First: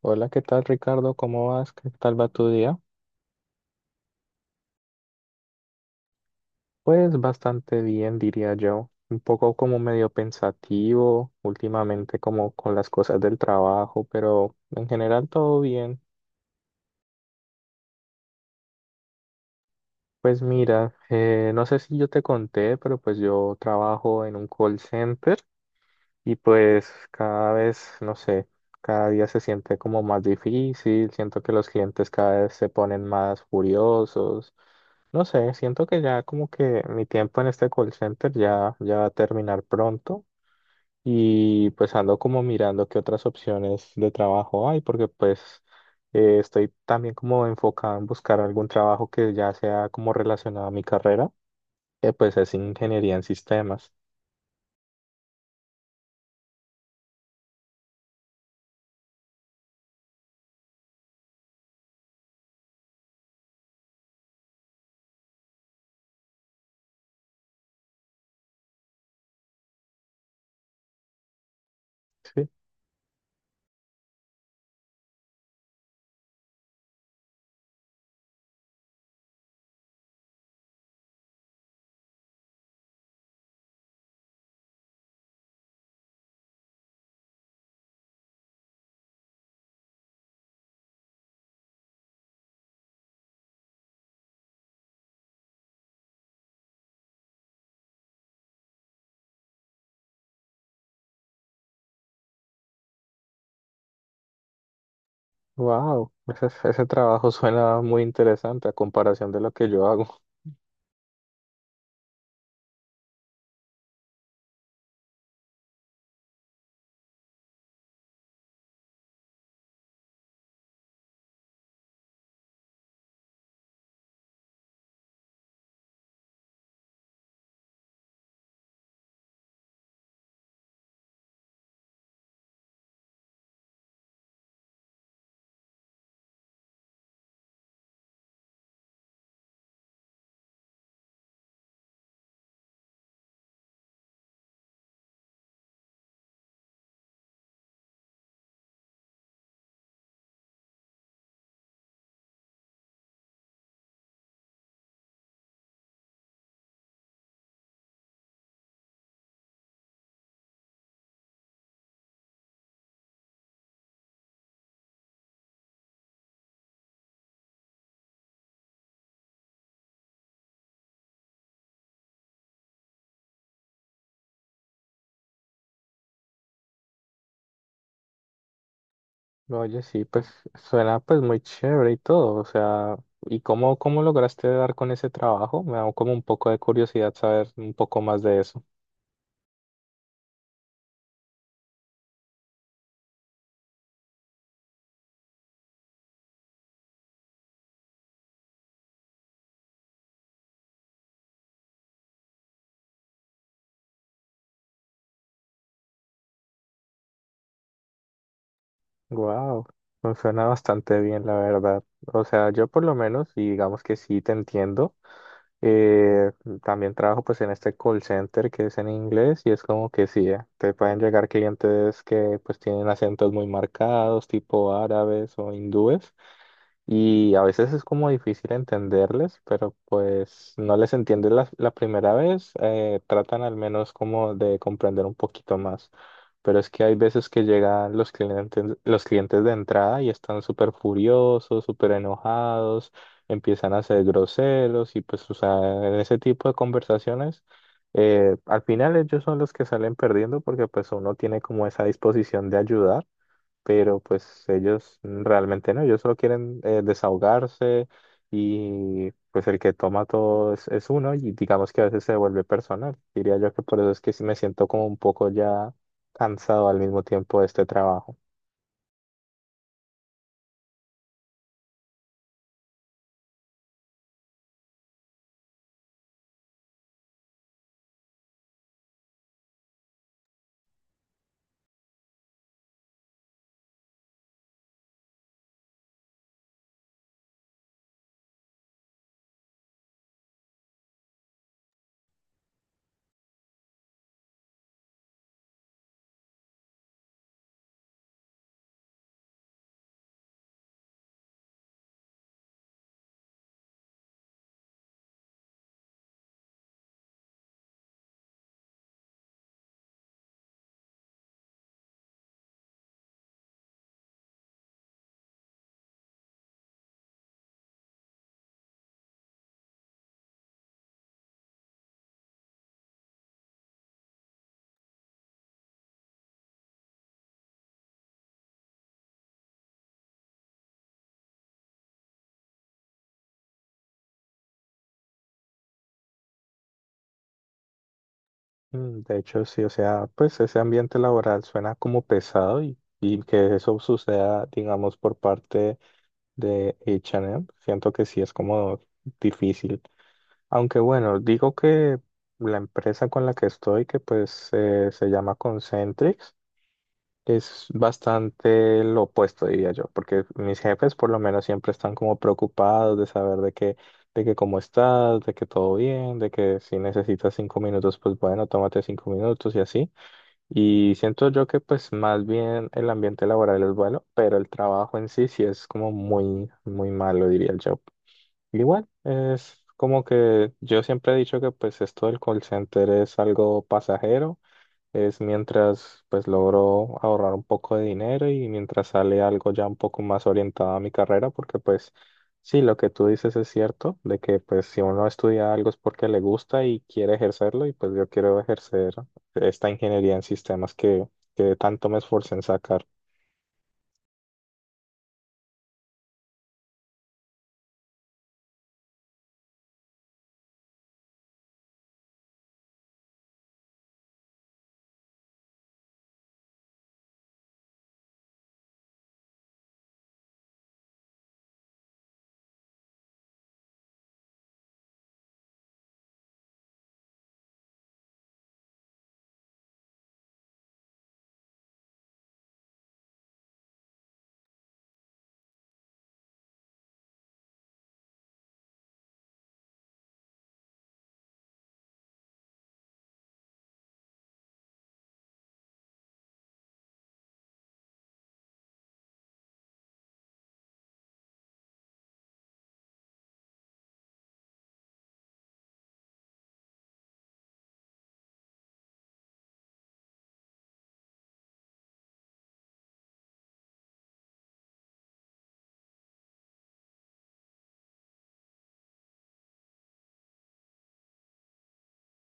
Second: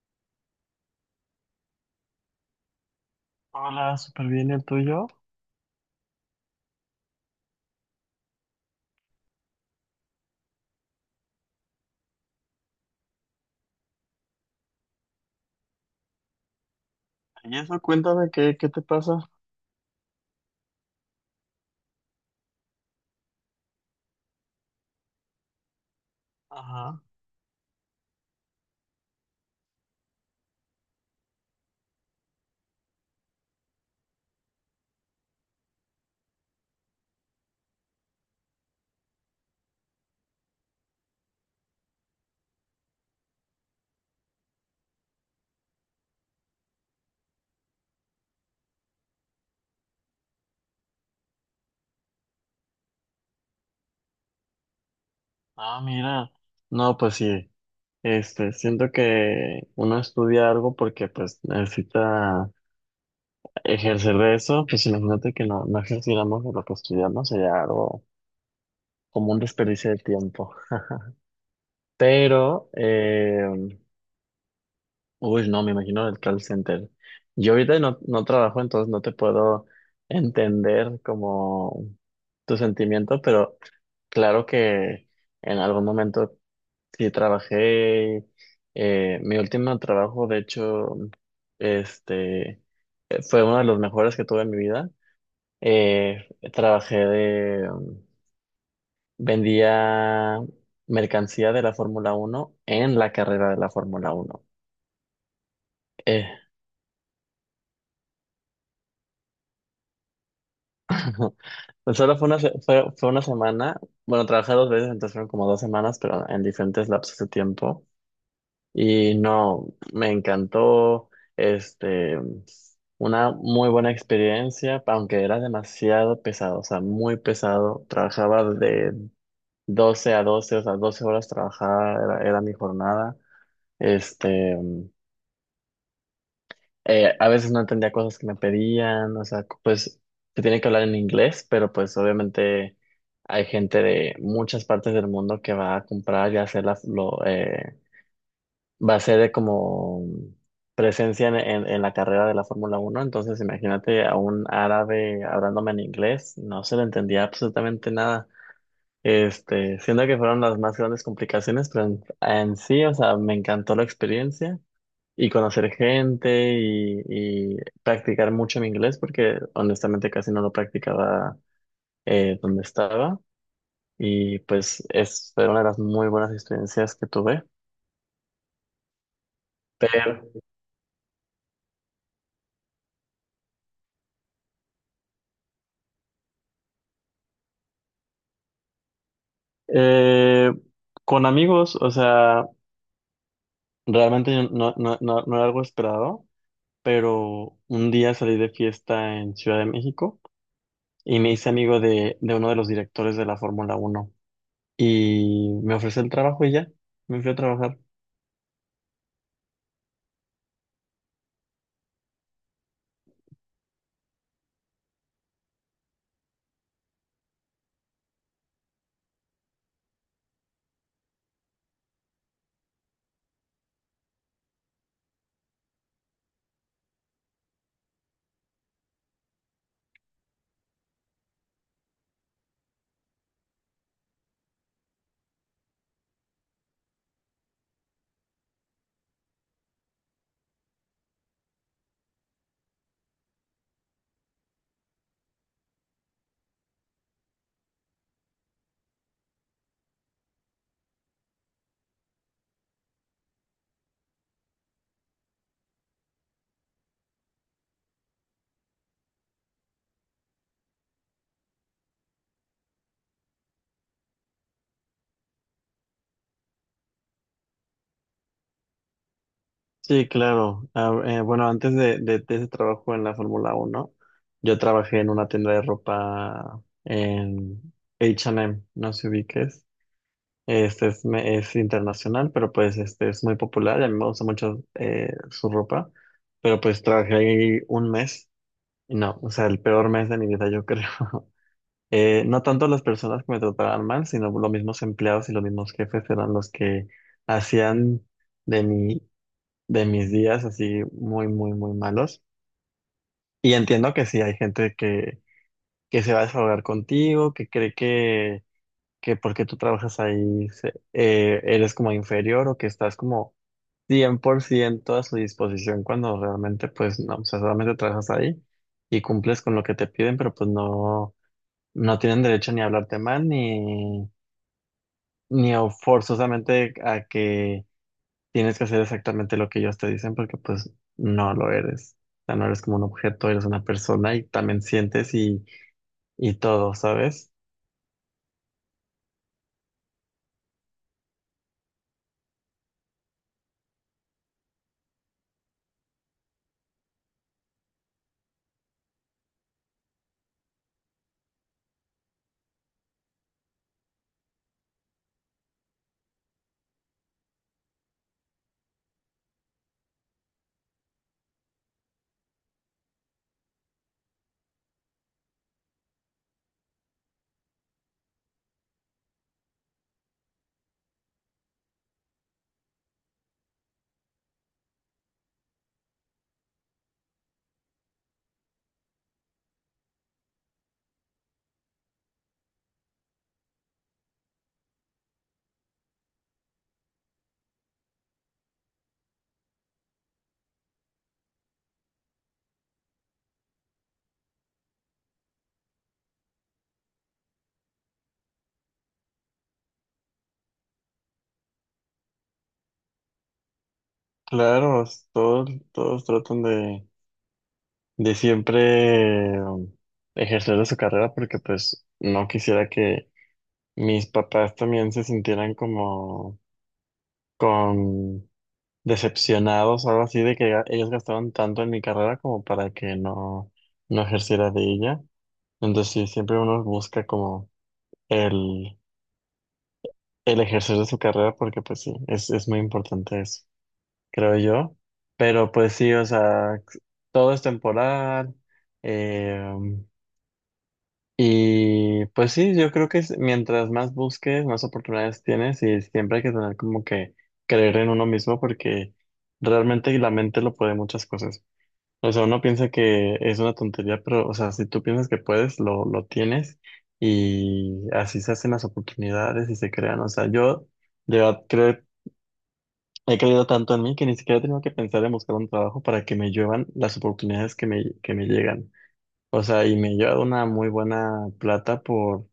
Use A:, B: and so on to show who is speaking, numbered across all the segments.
A: Hola, ¿qué tal, Ricardo? ¿Cómo vas? ¿Qué tal va tu día?
B: Hola, súper bien, ¿el tuyo?
A: Pues bastante bien, diría yo. Un poco como medio pensativo últimamente, como con las cosas del trabajo, pero en general todo bien.
B: Y eso, cuéntame, ¿qué te pasa?
A: Pues mira, no sé si yo te conté, pero pues yo trabajo en un call center. Y pues
B: Ajá.
A: cada vez, no sé, cada día se siente como más difícil, siento que los clientes cada vez se ponen más furiosos, no sé, siento que ya como que mi tiempo en este call center ya, ya va a terminar pronto y pues ando como mirando qué otras opciones de trabajo hay, porque pues estoy también como enfocado en buscar algún trabajo que ya sea como relacionado a mi carrera, que pues es ingeniería en sistemas.
B: Ah, mira. No, pues sí. Este, siento que uno estudia algo porque pues necesita ejercer de eso. Pues imagínate que no, no ejerciéramos de lo que estudiamos, sería algo como un desperdicio de tiempo.
A: ¿Sí?
B: Pero, uy, no, me imagino el call center. Yo ahorita no, no trabajo, entonces no te puedo entender como tu sentimiento, pero claro que en algún momento sí trabajé. Mi último trabajo, de hecho, este fue uno de los mejores que tuve en mi vida. Eh, trabajé de vendía mercancía de la Fórmula Uno en la carrera de la Fórmula Uno.
A: Wow,
B: Eh,
A: ese trabajo suena muy interesante a comparación de lo que yo hago.
B: pues solo fue una semana. Bueno, trabajé dos veces, entonces fueron como 2 semanas, pero en diferentes lapsos de tiempo. Y no, me encantó, este, una muy buena experiencia, aunque era demasiado pesado, o sea, muy pesado. Trabajaba de 12 a 12, o sea, 12 horas trabajaba, era mi jornada. Este, a veces no entendía cosas que me pedían, o sea, pues se tiene que hablar en inglés, pero pues obviamente hay gente de muchas partes del mundo que va a comprar y hacer las, va a ser de como presencia en la carrera de la Fórmula Uno, entonces imagínate a un árabe hablándome en inglés, no se le entendía absolutamente nada. Este, siendo que fueron las más grandes complicaciones, pero en sí, o sea, me encantó la experiencia y conocer gente y practicar mucho mi inglés, porque honestamente casi no lo practicaba donde estaba. Y pues fue una de las muy buenas experiencias que tuve.
A: No, oye, sí, pues suena pues muy chévere y todo, o sea, ¿y cómo lograste dar con ese trabajo? Me da como un poco de curiosidad saber un poco más de eso.
B: Eh, con amigos, o sea, realmente yo no, no, no, no era algo esperado, pero un día salí de fiesta en Ciudad de México y me hice amigo de uno de los directores de la Fórmula Uno y me ofreció el trabajo y ya, me fui a trabajar.
A: Wow, suena bastante bien, la verdad. O sea, yo por lo menos, y digamos que sí te entiendo. Eh, También trabajo pues en este call center que es en inglés y es como que sí, te pueden llegar clientes que pues tienen acentos muy marcados, tipo árabes o hindúes. Y a veces es como difícil entenderles, pero pues no les entiendes la primera vez, tratan al menos como de comprender un poquito más. Pero es que hay veces que llegan los clientes de entrada y están súper furiosos, súper enojados, empiezan a ser groseros y pues, o sea, en ese tipo de conversaciones, al final ellos son los que salen perdiendo porque pues uno tiene como esa disposición de ayudar, pero pues ellos realmente no, ellos solo quieren, desahogarse, y pues el que toma todo es uno, y digamos que a veces se vuelve personal. Diría yo que por eso es que sí me siento como un poco ya cansado al mismo tiempo de este trabajo.
B: Sí, claro. Ah, bueno, antes de ese trabajo en la Fórmula Uno, yo trabajé en una tienda de ropa en H&M, no sé si ubiques. Este es internacional, pero pues este es muy popular y a mí me gusta mucho su ropa. Pero pues trabajé ahí un mes y no, o sea, el peor mes de mi vida, yo creo. No tanto las personas que me trataban mal, sino los mismos empleados y los mismos jefes eran los que hacían de mi, de mis días así muy, muy, muy malos. Y entiendo que sí, hay gente que se va a desahogar contigo, que cree que porque tú trabajas ahí eres como inferior o que estás como 100% a su disposición cuando realmente pues no, o sea, solamente trabajas ahí y cumples con lo que te piden, pero pues no, no tienen derecho ni a hablarte mal ni a forzosamente a que tienes que hacer exactamente lo que ellos te dicen porque pues no lo eres. O sea, no eres como un objeto, eres una persona y también sientes y todo, ¿sabes?
A: De hecho, sí, o sea, pues ese ambiente laboral suena como pesado y que eso suceda, digamos, por parte de H&M, siento que sí es como difícil. Aunque bueno, digo que la empresa con la que estoy, que pues se llama Concentrix, es bastante lo opuesto, diría yo, porque mis jefes por lo menos siempre están como preocupados de saber de que, cómo estás, de que todo bien, de que si necesitas 5 minutos, pues bueno, tómate 5 minutos y así. Y siento yo que pues más bien el ambiente laboral es bueno, pero el trabajo en sí sí es como muy, muy malo, diría yo. Igual, es como que yo siempre he dicho que pues esto del call center es algo pasajero, es mientras pues logro ahorrar un poco de dinero y mientras sale algo ya un poco más orientado a mi carrera, porque pues sí, lo que tú dices es cierto, de que pues si uno estudia algo es porque le gusta y quiere ejercerlo, y pues yo quiero ejercer esta ingeniería en sistemas que tanto me esforcé en sacar.
B: Claro, todos tratan de siempre ejercer de su carrera porque pues no quisiera que mis papás también se sintieran como con decepcionados o algo así de que ellos gastaron tanto en mi carrera como para que no, no ejerciera de ella. Entonces sí, siempre uno busca como el, el ejercer de su carrera porque pues sí, es muy importante eso, creo yo. Pero pues sí, o sea, todo es temporal. Eh, Y pues sí, yo creo que mientras más busques, más oportunidades tienes y siempre hay que tener como que creer en uno mismo porque realmente la mente lo puede muchas cosas. O sea, uno piensa que es una tontería, pero o sea, si tú piensas que puedes, lo tienes y así se hacen las oportunidades y se crean. O sea, yo de verdad creo, he creído tanto en mí que ni siquiera he tenido que pensar en buscar un trabajo para que me lluevan las oportunidades que me llegan. O sea, y me lleva una muy buena plata por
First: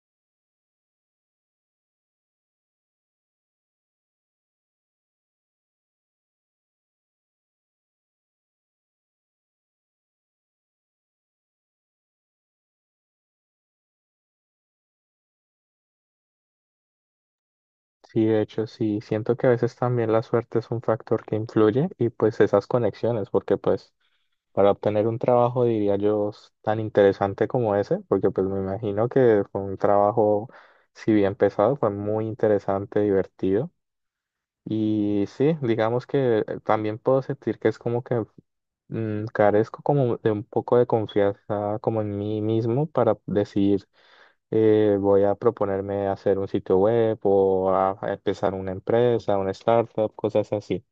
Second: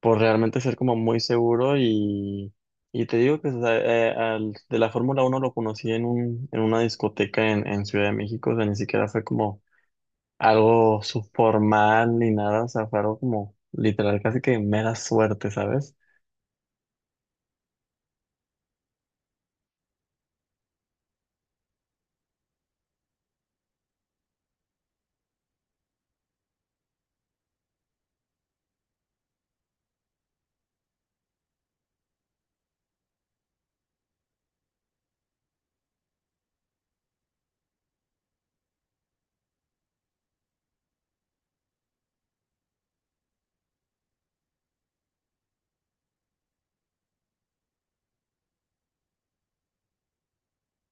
B: por realmente ser como muy seguro y te digo que o sea, de la Fórmula Uno lo conocí en una discoteca en Ciudad de México, o sea, ni siquiera fue como algo subformal ni nada, o sea, fue algo como literal, casi que mera suerte, ¿sabes?
A: Sí, de hecho, sí, siento que a veces también la suerte es un factor que influye, y pues esas conexiones, porque pues para obtener un trabajo, diría yo, tan interesante como ese, porque pues me imagino que fue un trabajo, si bien pesado, fue muy interesante, divertido. Y sí, digamos que también puedo sentir que es como que, carezco como de un poco de confianza como en mí mismo para decidir, voy a proponerme hacer un sitio web o a empezar una empresa, una startup, cosas así.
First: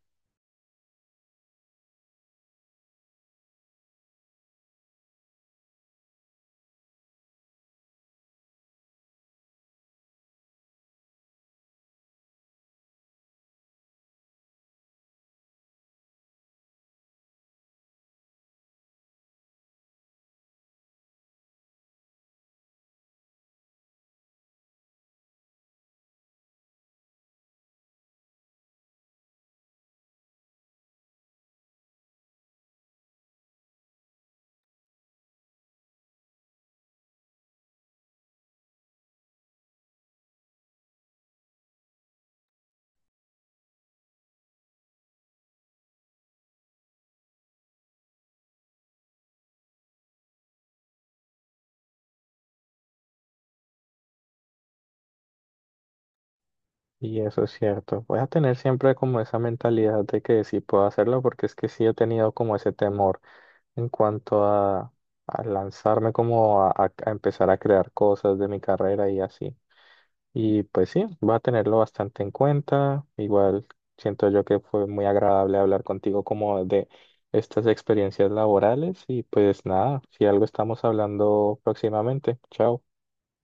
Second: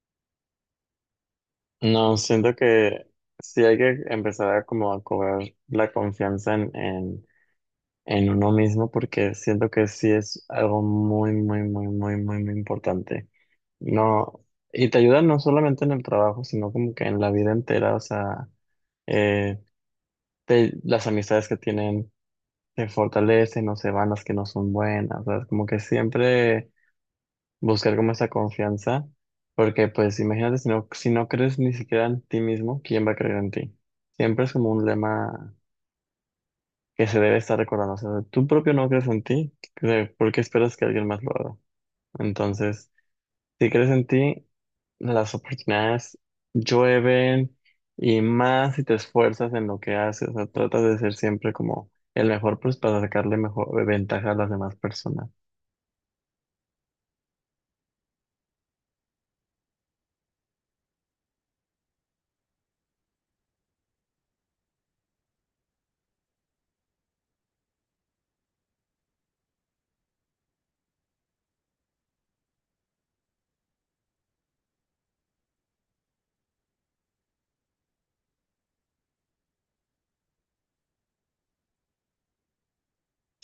B: No, siento que sí hay que empezar a como a cobrar la confianza en uno mismo porque siento que sí es algo muy, muy, muy, muy, muy, muy importante. No, y te ayuda no solamente en el trabajo, sino como que en la vida entera, o sea, eh, las amistades que tienen se fortalecen o se van las que no son buenas, ¿sabes? Como que siempre buscar como esa confianza, porque pues imagínate si no, si no crees ni siquiera en ti mismo, ¿quién va a creer en ti? Siempre es como un lema que se debe estar recordando. O sea, tú propio no crees en ti, ¿por qué esperas que alguien más lo haga? Entonces, si crees en ti, las oportunidades llueven y más si te esfuerzas en lo que haces. O sea, tratas de ser siempre como el mejor, pues para sacarle mejor ventaja a las demás personas.
A: Y eso es cierto. Voy a tener siempre como esa mentalidad de que sí puedo hacerlo, porque es que sí he tenido como ese temor en cuanto a lanzarme, como a empezar a crear cosas de mi carrera y así. Y pues sí, va a tenerlo bastante en cuenta. Igual siento yo que fue muy agradable hablar contigo como de estas experiencias laborales y pues nada, si algo estamos hablando próximamente. Chao.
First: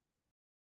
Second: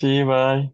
B: Sí, bye.